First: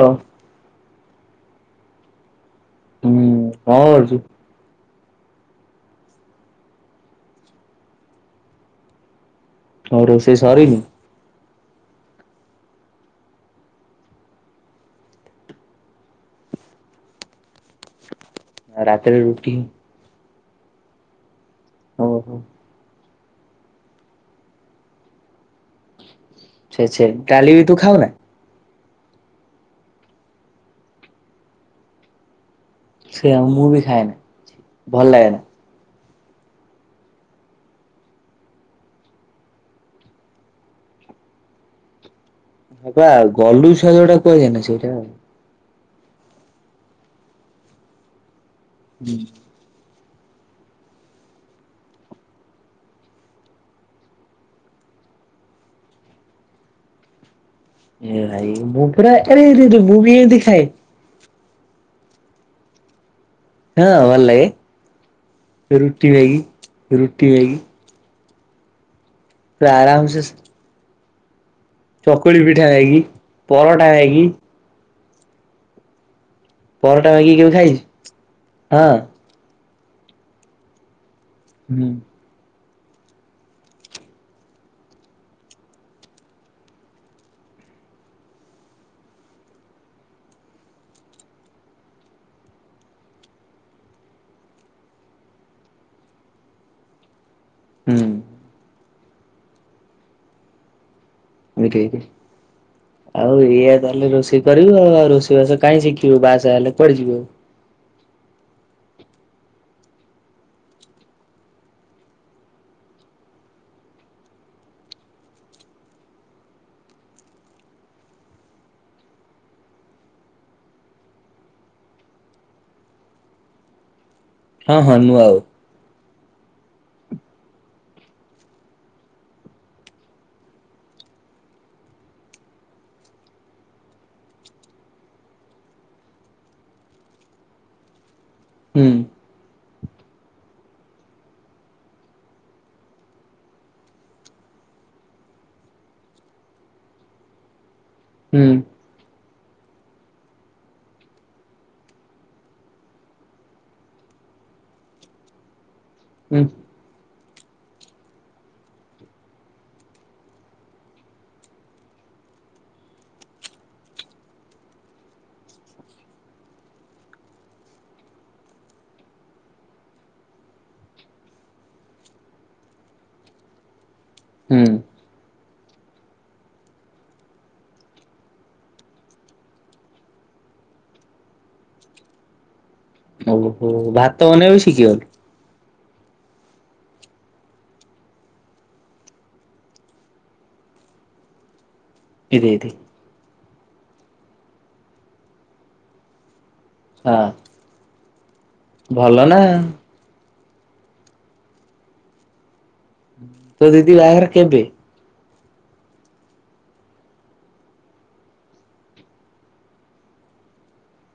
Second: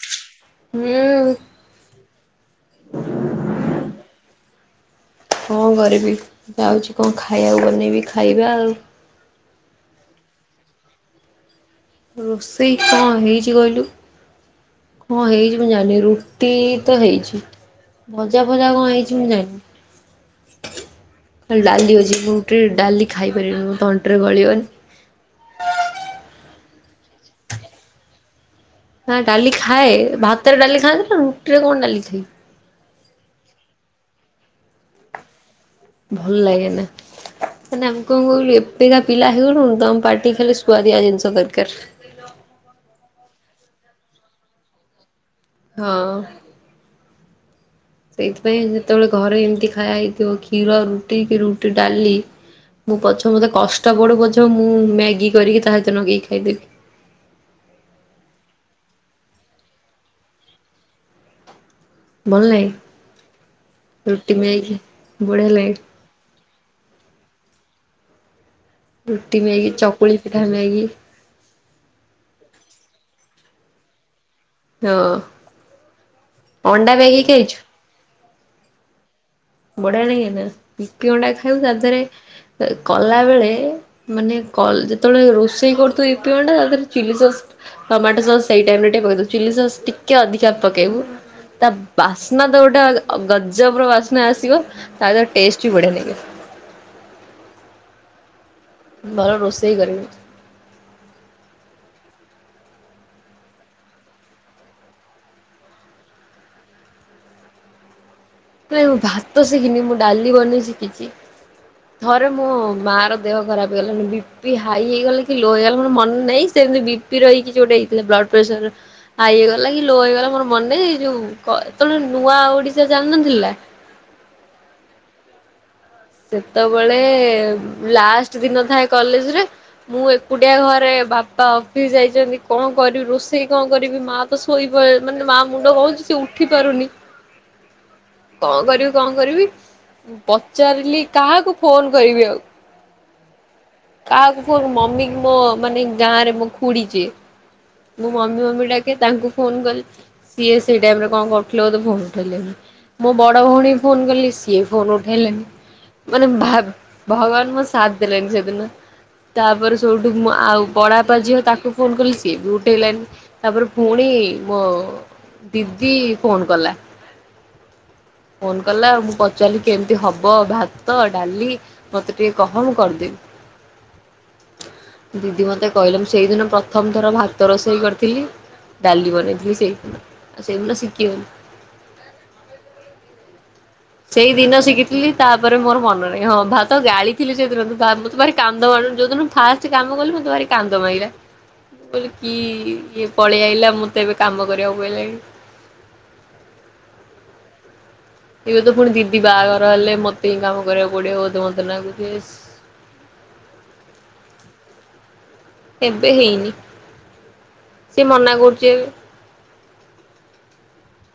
ହଁ। ହୁଁଉ। ହୁଁ କଣ କରୁଛୁ? କଣ କରିବି ଯାଉଛି କଣ ଖାଇଆକୁ ବନେଇବି ଖାଇବା ଆଉ। ଆଉ ରୋଷେଇ ସରିନି? ରୋଷେଇ କଣ ହେଇଛି କହିଲୁ? କଣ ହେଇଛି ମୁଁ ଜାଣିନି ରୁଟି ତ ହେଇଛି। ଭଜା ଫଜା ଆଉ କଣ ରାତିରେ ହେଇଛି ମୁଁ ରୁଟି ଜାଣିନି। ଖାଲି ଡାଲି ଅଛି ମୁଁ ଓହୋ ରୁଟିରେ ଡାଲି ଖାଇପାରିବିନି ମୁଁ ତଣ୍ଟିରେ ଗଳିବନି। ଛା ଛା ଡାଲି ବି ତୁ ଖାଉନା? ନା ଡାଲି ଖାଏ ଭାତରେ ଡାଲି ଖାଆନ୍ତି ନା ରୁଟିରେ କଣ ଡାଲି ଖାଇବିି। ସେୟା ମୁଁ ବି ଖାଏନା ଭଲ ଲାଗେନା। ଭଲ ଲାଗେ ନା। ମାନେ ଆମେ କଣ କହିଲୁ ଏବେକା ପିଲା ହେଇଗଲୁନୁ ତ ଆମ ପାଟି ଖାଲି ସୁୁଆଦିଆ ଜିନିଷ ଦରକାର। ହଁ ବା ଗଲୁ ସାଗଟା କୁହାଯାଏନା ସେଇଟା ଆଉ। ହଁ। ସେଇଥିପାଇଁ ଯେତେବେଳେ ଘରେ ଏମିତି ଖାଇବା ହେଇଥିବ କ୍ଷୀର ରୁଟି କି ରୁଟି ଡାଲି ମୁଁ ପଛେ ମତେ କଷ୍ଟ ପଡୁ ପଛେ ମୁଁ ମ୍ୟାଗି କରିକି ତା ସହିତ ନଗେଇ କି ଖାଇଦେବି। ଏ ଭାଇ ମୁଁ ପୁରା ଏରା ରେ ରେ ମୁଁ ବି ଏମତି ଖାଏ। ଭଲ ହଁ ଲାଗେ ଭଲ ରୁଟି ଲାଗେ ମେଗି ବଢିଆ ଲାଗେ। ରୁଟି ମାଗି ରୁଟି ମାଗି। ରୁଟି ମେଗି ଚକୁଳି ଆରାମସେ ପିଠା Maggi. Chakuli pitha Maggi paratha Maggi. ହଁ। ଅଣ୍ଡା ପରଟା ମ୍ୟାଗି ମାଗିକି କେବେ ଖାଇଛୁ? ଖାଇଚୁ ହଁ। ବଢିଆ ଲଗିବନା ୟିପୀ ଅଣ୍ଡା ଖାଇବୁ ତା ହୁଁ ଦେହରେ କଲା ବେଳେ ମାନେ ଯେତେବେଳେ ରୋଷେଇ କରୁଥିବୁ ୟୀପୀ ଅଣ୍ଡା ତା ଦେହରେ ଚିଲି ସସ୍ ଟମାଟୋ ସସ୍ ସେଇ ଟାଇମ ରେ ଟିକେ ପକେଇଦବୁ ଚିଲ୍ ସସ୍ ଟିକେ ଅଧିକା ପକେଇବୁ। ତା ବାସ୍ନା ତ ଗୋଟେ ଗଜବର ବାସ୍ନା ଆସିବ ତା ଟେଷ୍ଟ ବି ବଢିଆ ଲାଗିବ। ହୁଁ। ଭଲ ରୋଷେଇ କରିବେ। [unintelligible] ଆଉ ଏଇଆ ତାହେଲେ ରୋଷେଇ କରିବୁ ଆଉ ରୋଷେଇବାସ କାଇହିଁ ଶିଖିବୁ ବାହାସାହା ହେଲେ କୁଆଡେ ଯିବଆଉ। ନାଇଁ ମୁଁ ଭାତ ଶିଖିନି ମୁଁ ଡାଲି ବନେଇ ଶିଖିଛି। ଥରେ ମୋ ମା ର ଦେହ ଖରାପ ହେଇଗଲା ବି ବିପି ହାଇ ହେଇଗଲା କି ଲୋ ହେଇଗଲା ମୋର ମନ ନାହିଁ ସେମିତି ବିପି ରହିକି ଜୋଟା ହେଇଥିଲା ବ୍ଲଡ ପ୍ରେସର ହାଇ ହେଇଗଲା କି ଲୋ ହେଇଗଲା ମୋର ମନେ ନାଇ ଯୋଉ ଯେତେବେଳେ ନୂଆ ଓଡିଶା ଚାଲି ନଥିଲା ହଁ ହଁ ନୂଆ ଓ। ସେତବେଳେ ଲାଷ୍ଟ ଦିନ ଥାଏ କଲେଜରେ। ମୁଁ ଏକୁଟିଆ ଘରେ ବାପା ଅଫିସ ଯାଇଛନ୍ତି କଣ କରିବି ରୋଷେଇ କଣ କରିବି ମା ଶୋଇପ ମାନେ ମା ମୁଣ୍ଡ କ ହୋଉଛି ସେ ଉଠି ପାରୁନି। [inaudible] କଣ ହୁଁ କରିବି କଣ କରିବି ପଚାରିଲି କାହାକୁ ଫୋନ କରିବି ଆଉ। କାହାକୁ ଫୋନ୍ ମମି ମୋ ମାନେ ଗାଁ ରେ ମୋ ଖୁଡି ଯିଏ ମୁଁ ମମି ହୁଁ ମମି ଡାକେ ତାଙ୍କୁ ଫୋନ କଲି ସିଏ ସେଇ ଟାଇମ ରେ କଣ କରୁଥିଲେ ବୋଧେ ଫୋନ ଉଠେଲେନି। ମୋ ବଡ଼ ଭଉଣୀ ଫୋନ୍ କଲି ସିଏ ଫୋନ୍ ଉଠେଇଲାନି। ମାନେ ହୁଁ ଭା ଭଗବାନ ମୋ ସାଥ ଦେଲେଣିି ସେଦିନ। ତାପରେ ସଉଠୁ ମୁଁ ଆଉ ବଡ଼ାପା ଝିଅ ତାକୁ ଫୋନ କଲି ସିଏ ବି ଉଠେଇଲାନି। ତାପରେ ପୁଣି ମୋ ଦିଦି ଫୋନ କଲା। ଫୋନ କଲା ମୁଁ ପଚାରିଲି କେମିତି ହବ ଭା ତ ଡାଲି ମତେ ଟିକେ କହ ମୁଁ କରିଦେବି। ହୁଁ। ଦିଦି ମତେ କହିଲେ ମୁ ସେଇଦିନ ପ୍ରଥମ ଥର ଭାତ ରୋଷେଇ କରିଥିଲି। ଡାଲି ବନେଇଥିଲି ସେଇଦିନ ଆଉ ସେଇଦିନ ଶିଖିଗଲି। ଓହୋ ଭାତ ବନେଇବା ବି ଶିଖିଗଲୁ? ପରେ ମୋର ମନ ନାହିଁ ହଁ ଭାତ ଗାଳିିଥିଲି ସେ ଦିନ ତ ତାପରେ ଭାରି କାନ୍ଦ ମାଡିଲା ଯେଉଁଦିନ ଫା କିଛି କାମ କଲି ମୋତେ ଭାରି କାନ୍ଦ ମାଇଲା। [inaudible] କ କି ଏଇଠି ଏଇଠି ଇଏ ପଳେଇ ଆଇଲା ମୋତେ ଏବେ କାମ କରିବାକୁ ପଡ଼ିଲାଣି। ହଁ। ଏଇବେ ତ ପୁଣି ଭଲ ଦିଦି ନା ବାହାଘର ହେଲେ ମତେ ହିଁ କାମ କରିବାକୁ ପଡିବତ ମତେ ଲାଗୁଚି। ତୋର ଦିଦି ବାହାଘର କେବେ? ଏବେ ହେଇନି ସିଏ ମନା କରୁଛି ଏବେ।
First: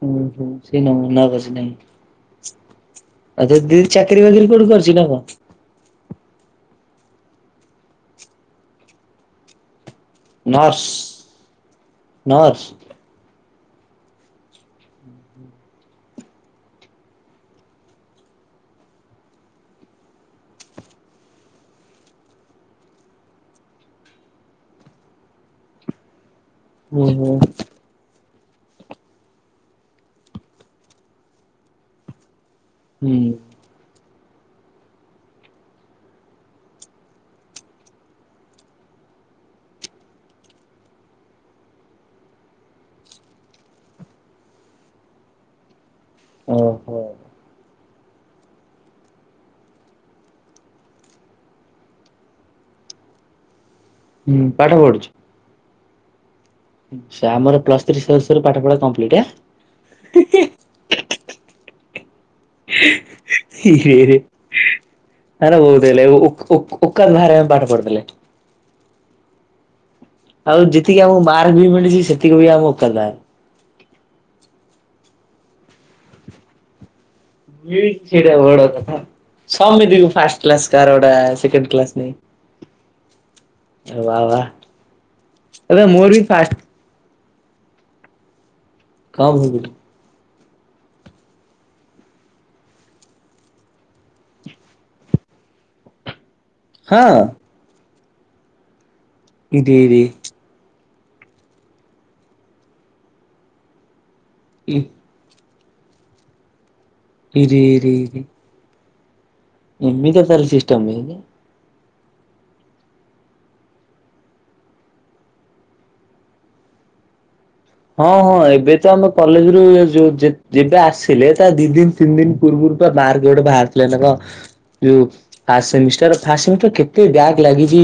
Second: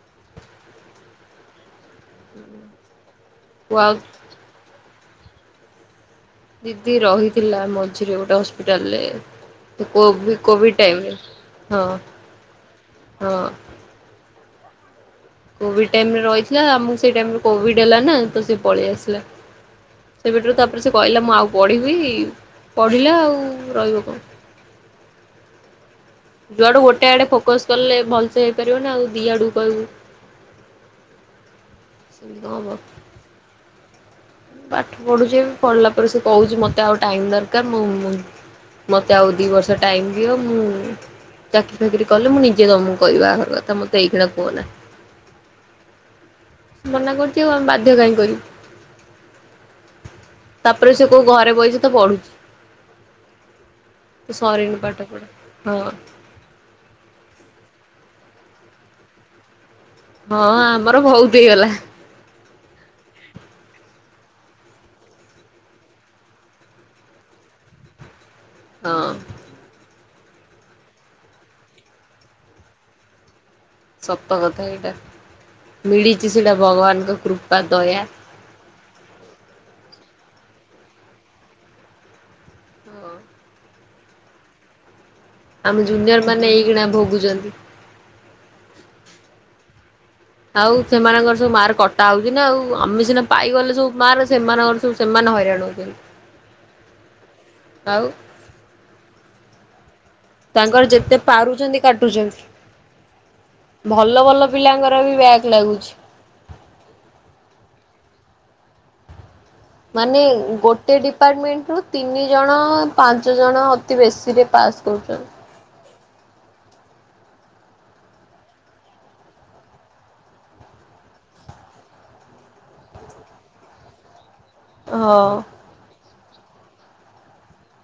ହୁ ହ ସେଇ ଏଇନେ ମନା କରୁଛି ନାଇଁ। ହୁଁ। ଆଉ ଦି ଚାକିରି ବାକିରି କୋଠି କରୁଚି ନା କଣ? ଦିଦି ରହିଥିଲା ମଝିରେ ଗୋଟେ ହସ୍ପିଟାଲରେ। କଭିିଡ ନର୍ସ ଟାଇମରେ ହଁ ନର୍ସ ହଁ। କୋଭିଡ ଟାଇରେ ରହିଥିଲା ଆମକୁ ସେ ଟାଇ କୋଭିଡ ହେଲା ନା ତ ସେ ପଳେଇ ଆସିଲା। ସେବେଠୁ ତାପରେ ସେ କହିଲା ମୁଁ ଆଉ ପଢ଼ିବି ପଢ଼ିଲା ଆଉ ରହିବ କଣ? ଯୁଆଡୁ ଗୋଟେ ଆଡେ ଓହୋ ଫୋକସ କଲେ ଭଲସେ ହେଇପାରିବ ନା ଆଉ ଦିଆଡକୁ ସୁବିଧା ବ ହୁଁ। ପାଠ ପଢୁଛେ ପଢ଼ିଲା ପରେ ସେ କହୁଛି ମତେ ଆଉ ଟାଇମ ଦରକାର ମୁଁ ମୋତେ ଆଉ ଦୁଇ ବର୍ଷ ଟାଇମ୍ ଦିଅ ମୁଁ ଚାକିରି ଫକିରି କଲେ ମୁଁ ନିଜେ ତମକୁ କହିବି ବାହାଘର କଥା ମୋତେ ଏଇ ଖଣା କୁହନା। ହଁ। ମନା କରୁଛି ଆଉ ବାଧ୍ୟ କାହିଁ କରିବି। ତାପରେ ସେ କୋଉ ଘରେ ବହିଛି ତ ପଢୁଛି। ହୁଁ ସରିନି ପଢୁଛୁ ପାଠ ପଢା ହଁ। ଆମର ପ୍ଲସ୍ ଥ୍ରୀ ସରୁ ସରୁ ପାଠ ପଢା କମ୍ପ୍ଟଲିଟି ନାଁ। ହଁ ଆମର ବହୁତ ହେଇଗଲା। [unintelligible] ନା ବହୁ ହେଇଲେ [unintelligible] ବାହାରେେ ପାଠ ପଢଦେଲେ। ହଁ। ଆଉ ଯେତିକି ଆମକୁ ମାର୍କ ବି ମିଳିଛି ସେତିକି ବି ଆମ କ ସତ କଥା ଏଇଟା ମିଳିଛି ସେଇଟା ଭଗବାନଙ୍କୁ ମିଳିଛି ଗୋଟେ ବଡ କଥା ସମସ୍ତି ଙ୍କୁ ଫାଷ୍ଟ କ୍ଲାସ କାହାର ସେକେଣ୍ଡ କ୍ଲାସ ନାହିଁ। ହଁ ବା ବା। ଏବେ ଆମ ମୋର ବି ଜୁନିୟର ଫାଷ୍ଟ ମାନେ ଏଇ କିିଣା ଭୋଗୁଛନ୍ତି। କଣ ଭୋଗୁ ଛୁ? ଆଉ ସେମାନଙ୍କର ସବୁ ମାର୍କ କଟା ହଉଛି ନା ଆଉ ଆମେ ସିନା ପାଇଗଲେ ସବୁ ମାର୍କ ସେମାନଙ୍କର ସେମାନେ ହଇରାଣ ହଉଛନ୍ତି। ହଁ। ଆଉ। [unintelligible] ତାଙ୍କର ଯେତେ ପାରୁଛନ୍ତି କାଟୁଛନ୍ତି ଭଲ ଭଲ ଇ ପିଲାଙ୍କର ବି ବ୍ୟାଗ୍ ଲାଗୁଛି। ରେରେଇ। ମାନେ ତାର ସିଷ୍ଟମ ଗୋଟେ ହେଇନି। ଡିପାର୍ଟମେଣ୍ଟ ରୁ ତିନି ଜଣ ପାଞ୍ଚ ଜଣ ଅତି ବେଶୀରେ ପାସ୍ କରୁଛନ୍ତି। ହଁ ହଁ ଏବେ ତ ଆମ କଲେଜ ରୁ ଯୋଉ ଯେବେ ଆସିଲେ ତା ଦି ଦିନ ତିନି ଦିନ ପୂର୍ବରୁ ପ ମା ର୍କ ଗୋଟେ ବାହାରିଥିଲେ ନା କଣ? ଯଉ ହଁ ଫା ସେମିଷ୍ଟର ଫା ସେମିଷ୍ଟର କେତେ ବ୍ୟାଗ ଲାଗିଚି?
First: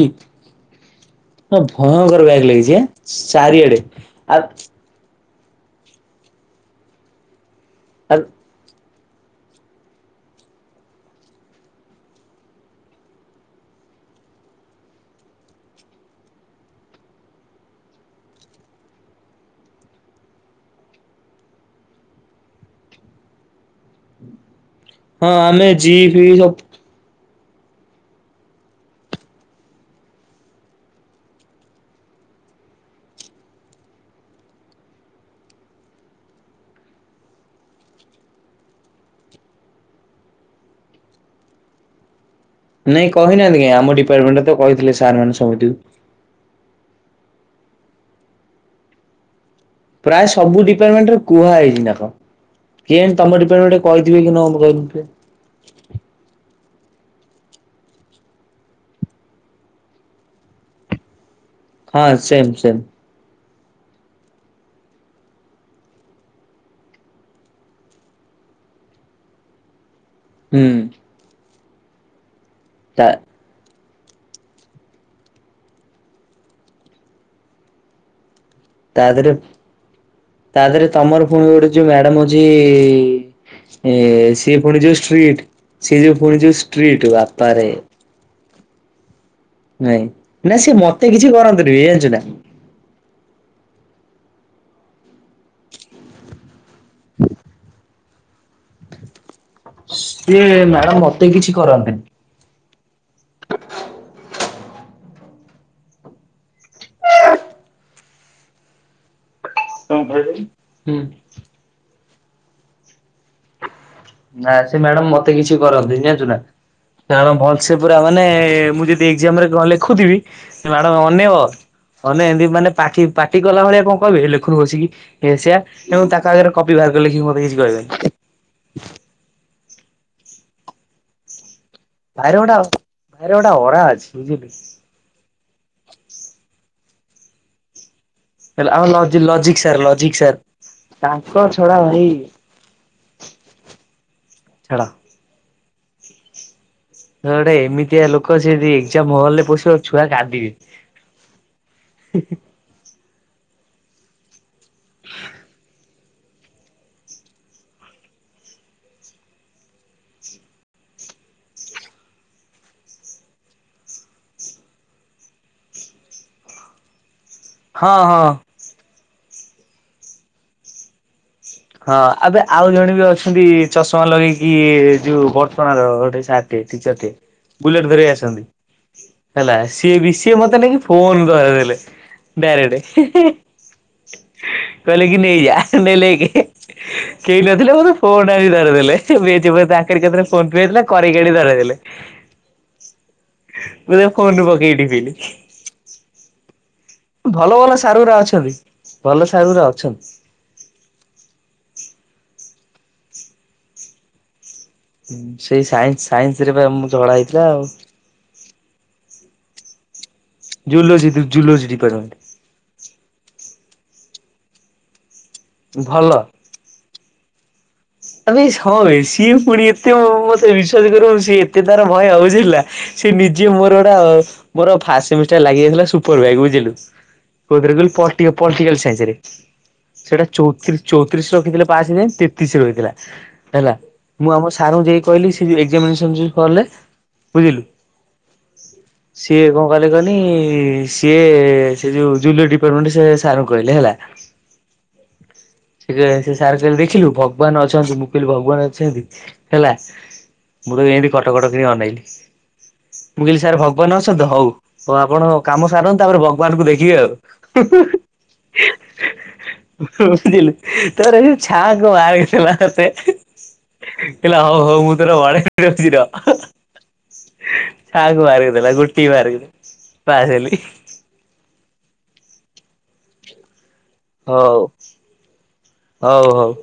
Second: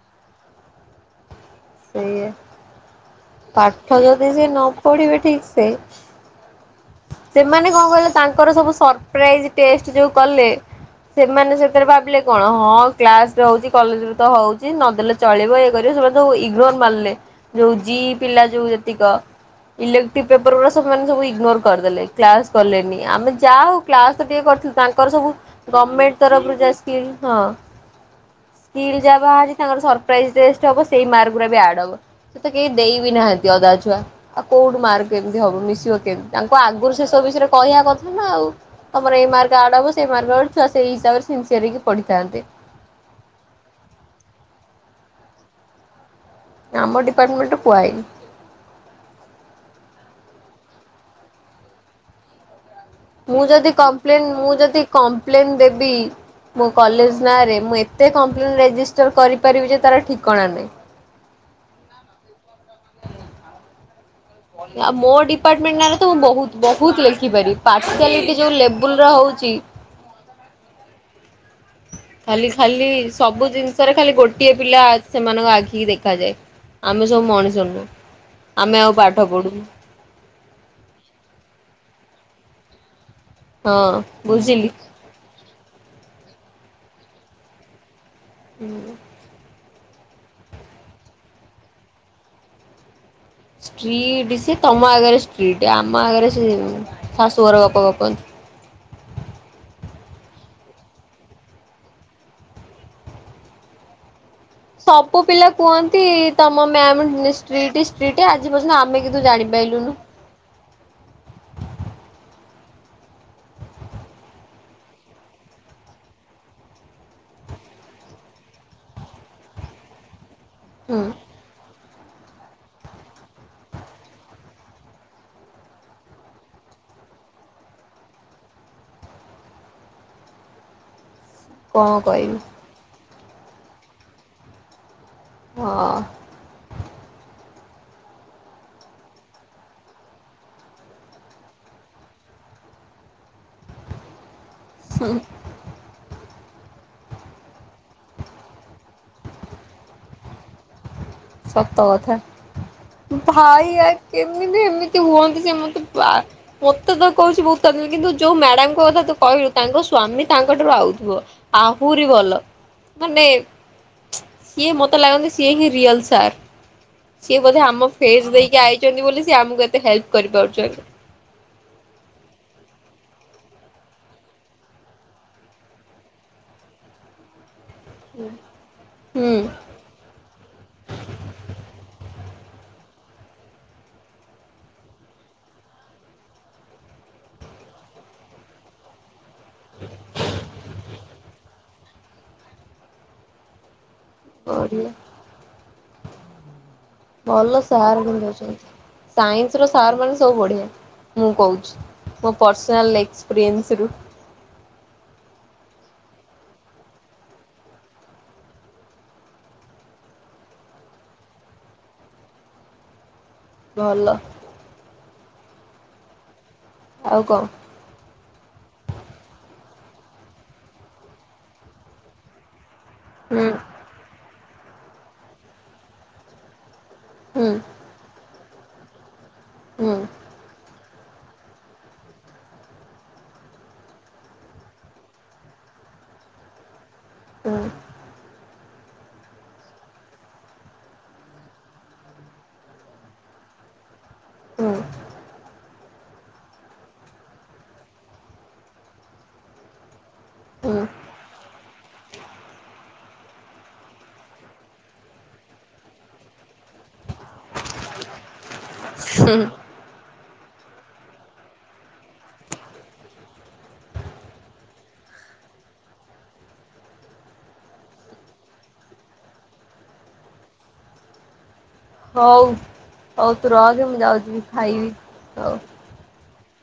ହ ଭୟଙ୍କର ସେଇଆ ବ୍ୟାଗ ଲାଗିଛି ଚାରିଆଡେ। ପାଠ ଯଦି ସେ ନ ପଢ଼ିବେ ଠିକ୍ ସେ ସେମାନେ କଣ କହିଲେ ଆ ତାଙ୍କର ସବୁ ପ୍ରାଇଜ ଟେଷ୍ଟ ଜୋ କଲେ ସେମାନେ ସେଥିରେ ଭାବିଲେ କଣ ହଁ କ୍ଲାସ ରେ ହେଉଛି କଲେଜ୍ ରେ ତ ହେଉଛି ନଦେଲେ। ଚଳିବ ଇଏ କରିବ ସେମାନେ ଯୋ ଇଗ୍ନୋର ମାରିଲେ ଯୋଉ ଜି ପିଲା ଯୋଉ ଯେତିକ। ଇଲେକ୍ଟଟିଭ୍ ପେପର ଗୁଡ଼ାକ ସେମାନେ ସବୁ ଇଗ୍ନୋର କରିଦଲେ କ୍ଲାସ କଲେନି ଆମେ ଯା ହଉ କ୍ଲାସ ତ ଟିକେ କରିଥିଲୁ। ତାଙ୍କର ହଁ ସବୁ ଆମେ ଜି ଗଭର୍ଣ୍ଣମେଣ୍ଟ୍ ଫି ତରଫରୁ ଯେ ସବୁ ସ୍କିଲ୍ ହଁ, ସ୍କିଲ୍ ଯାଭା ଅଛି, ତାଙ୍କର ସର୍ପ୍ରାଇଜ୍ ଟେଷ୍ଟ ହେବ ସେଇ ମାର୍କ ପୁରା ବି ଆଡ୍ ହବ। ସେ ତ କେହି ଦେଇ ବିି ନାହାନ୍ତି ଅଧା ଛୁଆ। ଆ କୋଉଠୁ ମାର୍କ କେମିତି ହବ ମିଶିବ କେମିତି, ତାଙ୍କୁ ଆଗରୁ ସେଷବୁ ବିଷୟରେ କହିବା କଥା ନା ଆଉ। ତମର ଏଇ ମାର୍କ ଆଡ୍ ହବ, ସେଇ ମାର୍କ ଆଡ୍ ସେଇ ହିସାବରେ ସିନ୍ ସିଅର୍ ହେଇକି ପଢ଼ିଥାନ୍ତେ। ନାଇଁ କହିନାହାନ୍ତି କାଇଁ, ଆମ ଡିପାର୍ଟମେଣ୍ଟରେ ତ କହିଥିଲେ ସାର୍ ମାନେ ସମସ୍ତଙ୍କୁ। ଆମ ଡିପାର୍ଟମେଣ୍ଟରେ କୁହା ହେଇନି। ପ୍ରାୟ ସବୁ ଡିପାର୍ଟମେଣ୍ଟରେ କୁହା ହେଇନି ନା କଣ। କିଏଜାଣି ତମ ଡିପାର୍ଟମେଣ୍ଟରେ କହିଥିବେ କି ନ କହିଥିବେ। ପ୍ଲେନ୍ ଦେବି। ମୋ କଲେଜ୍ ନାଁରେ, ମୁଁ ଏତେ କଂପ୍ଲେନ୍ ରେଜିଷ୍ଟର୍ କରିପାରିବି ଯେ ତାର ଠିକଣା ନାହିଁ। ହଁ ସେମ୍ ସେମ୍। ଆଉ ମୋ ଡିପାର୍ଟମେଣ୍ଟ ନାରେ ତ ମୁଁ ବୋହୁତ୍, ବୋହୁତ୍ ଲେଖିପାରିବି। ପର୍ଶିଆଲିଟି ଯୋଉ ଲେବୁଲ୍ ରେ ହୋଉଛି ହୁଁ। ଖାଲି ଖାଲି ତା ସବୁ ଜିନ୍ ତାର ଖାଲି ଗୋଟିଏ ପିଲା ସେମାନଙ୍କ ଆଖିକି ଦେଖାଯାଏ। ଆମେ ସବୁ ମଣିଷ ନୁହଁ। ଆମେ ଆଉ ତା ପାଠ ଦେହରେ, ପଢୁନୁ ତା ଦେହରେ ତମର ପୁଣି ଗୋଟେ ଯୋଉ ମ୍ୟାଡାମ୍ ଅଛି ହଁ ଏ ସିଏ ବୁଝିଲି। ପୁଣି ଯୋଉ ଷ୍ଟ୍ରିଟ୍, ସିଏ ଯୋଉ ପୁଣି ଯୋଉ ଷ୍ଟ୍ରିଟ୍ ବାପାରେ। ହୁଁ। ନାଇଁ। ନାଁ ସିଏ ମତେ କିଛି କରନ୍ତିନି, ଏ ଜାଣିଛୁ ନା। ଷ୍ଟ୍ରିଟ୍ ସେ ତମ ଆଗରେ ଷ୍ଟ୍ରିଟ୍, ଆମ ଆଗରେ ସେ ଶାଶୁଘର ଗପ ଗପନ୍ତି। ସିଏ ମ୍ୟାଡାମ୍ ମତେ କିଛି କରନ୍ତିନି। ସବୁ ପିଲା କୁହନ୍ତି ତମ ମ୍ୟାମ୍ ଷ୍ଟ୍ରିଟ୍ ଷ୍ଟ୍ରିଟ୍, ଆଜି ପର୍ଯ୍ୟନ୍ତ ଆମେ କିନ୍ତୁ ଜାଣିପରିନୁ। ହୁଁ। ନା ସେ ମ୍ୟାଡମ୍ ମତେ କିଛି କରନ୍ତିନି ଜାଣିଛୁ ନା। ଖେଳ ଭଲସେ ପୁରା ମାନେ, ମୁଁ ଯଦି ଏଗଜାମ୍ ରେ କଣ ଲେଖୁଥିବି ସେ ମ୍ୟାଡମ୍ ହୁଁ ଅନେଇବ। ଅନେଇବ ଏମିତି ମାନେ ପାଟି ପାଟି କଲା ଭଳିଆ କଣ କହିବେ ଲେଖୁନୁ ବସିକି। ଏ ସେଇଆ। ଏବଂ ତାଙ୍କ ଆଗରେ କପି ବାହାର କରି ଲେଖିବି ମତେ କିଛି କହିବେନି। କଣ କହିବି ଭାଇର ଓଟା, ଭାଇର ଗୋଟେ ଓରା ଅଛି ବୁଝିଲିଲୁ। ହଁ। ଆମ ଲଜି-ଲଜିକ୍ ସାର୍, ଲଜିକ୍ ସାର୍ ତାଙ୍କ ଛଡ଼ା ଭାଇ, ଛାଡ। ହୁଁ। ସିଏ ଗୋଟେ ଏମିତିଆ ଲୋକ ସେ ଜଦୀ ଏକଜାମ୍ ହଲ୍ ରେ ପଶିବ, ଛୁଆ କାନ୍ଦିବେ। ସତ କଥା। ଭାଇ ଏ କେମିତି ଏମିତି ହୁଅନ୍ତି ସେ ମତେ ପା ମତେ ତ କହୁଛି ବୋହୁତ୍, କିନ୍ତୁ ଯୋଉ ମ୍ୟାଡାମଙ୍କ କଥା ତୁ କହିଲୁ ତାଙ୍କ ସ୍ଵାମୀ ତାଙ୍କଠାରୁ ଆଉଥିବ। ଆହୁରି ଭଲ। ମାନେ ସିଏ ମତେ ଲାଗନ୍ତି ସିଏ ହିଁ ରିଅଲ୍। ସାର୍ ସିଏ ବୋଧେ ଆମ ହଁ ହଁ। ଫେଜ୍ ଦେଇକି ଆଇଛନ୍ତି ବୋଲି, ସିଏ ଆମକୁ ଏତେ ହେଲ୍ପ୍ କରିପାରୁଛନ୍ତି। ହଁ ଅବେ ଆଉ ଜଣେ ବି ଅଛନ୍ତି, ଚଷମା ଲଗେଇକି ଯୋଉ ବଡ଼ଚଣାର ଗୋଟେ ସାର୍। ଟିଚର୍ ଟେ, ବୁଲେଟ୍ ଧରି ଆସନ୍ତି ହୁଁ ହେଲା। ସିଏ ବି ସିଏ ମତେ ନେଇକି ଫୋନ୍ ଧରେଇଦେଲେ ଡାଇରେକ୍ଟ। ହି ହି କହିଲେ କି ନେଇୟା ନେଲେ କି କେହି ନଥିଲେ ମୋତେ ଫୋନ୍ ଆଣି ଧରେଇଦେଲେ। ବେଞ୍ଚ ଉପରେ ତାଙ୍କରି କତିରେ ଫୋନ ପେ ହେଇଥିଲା କରେଇକି ଆଣି ଧରଇଦେଲେ। ମୁଁ ତ ଫୋନରୁ ପକେଇ ବଢିଆ ଟିପିଲି। ଭଲ ସାର୍ ସାର ଗୁରା ଅଛନ୍ତି। ମିଳିଯାଉଛନ୍ତି ଭଲ ସାର୍ ସାଇନ୍ସ ଗୁରା ର ସାର ଅଛନ୍ତି। ମାନେ ସ ସବୁ ବଢ଼ିଆ ମୁଁ କହୁଛି ମୋ ପର୍ସନାଲ ଏକ୍ସପିରିଏନ୍ସରୁୁ। ସେଇ ସାଇନ୍ସ ସାଇନ୍ସ ରେ ପା ମୁଁ ଝଗଡା ହେଇଥିଲା ଆଉ। Zoology to zoology department. ଭଲ। ଭଲ। ଆଉ କଣ? ଆବେ ସ ହ ବେ ସିଏ ପୁଣି ଏତେ ମ ମ ମତେ ବିଶ୍ଵାସ କରିବୁ ସିଏ ଏତେ ତାର ଭୟ ବୁଝିଲୁ ନା। ସେ ହୁଁ ନିଜେ ମୋର ଗୋଟା ଅସ ମୋର ଫାଷ୍ଟ ସେମିଷ୍ଟର ଲାଗି ଯାଇଥିଲା ସୁପର ବ୍ୟାକ ବୁଝିଲୁ। ହୁଁ କୋଉଥିରେ କହିଲୁ ପଲ୍ଟିକା ପଲ୍ଟିକାଲ ସାଇନ୍ସରେ, ହୁଁ ସେଇଟା ଚଉତିରି ଚଉତିରିଶ ରଖିଥିଲେ ପାସ ହେଇଯାଏ ତେତିଶ ରହିଥିଲା। ହେଲା ମୁଁ ଆମ ସାରଙ୍କୁ ଯାଇ କହିଲି, ସେ ଯୋଉ ଏକ୍ସାମିନେସନ ଯୋଉ କଲେ। ହୁଁ ବୁଝିଲୁ। ସିଏ କଣ କଲେ କହନି, ସିଏ ସେ ଯୋଉ ଜୁଲୋଜି ଡିପାର୍ଟମେଣ୍ଟରେ ସେ ସାରଙ୍କୁ କହିଲେ ହେଲା। ହୁଁ। ଯେ ସେ ସାର କହିଲେ ଦେଖିଲୁ ଭଗବାନ ଅଛନ୍ତି, ମୁଁ କହିଲି ଭଗବାନ ଅଛନ୍ତି ହେଲା। ମୁଁ ହୁଁ ଖାଲି ଏମିତି କଟକଟ କିରି ଅନେଇଲି। ମୁଁ କହିଲି ସାର ଭଗବାନ ଅଛନ୍ତି ତ ହଉ ହଉ ଆପଣ କାମ ସାରନ୍ତୁ ତାପରେ ଭଗବାନଙ୍କୁ ଦେଖିବେ ଆଉ। [inaudible] ହୁଁ ହୁଁ। ବୁଝିଲୁ ତାପରେ ଇଏ ଛାଆଙ୍କୁ ମାର୍କ ଦେଲା ମତେ। କହିଲା ହଉ ହଉ ମୁଁ ତୋର [inaudible] ର। ଛାଁଆକୁ ମାର୍କ ଦେଲା ଗୋଟିଏ ମାର୍କ ପାସ ହେଲି। ହଉ ହଉ ତୁ ରଖେ ମୁଁ ଯାଉଚି ଯିବି ହଉ ଖାଇବି, ହଉ। ହଉ ହଉ।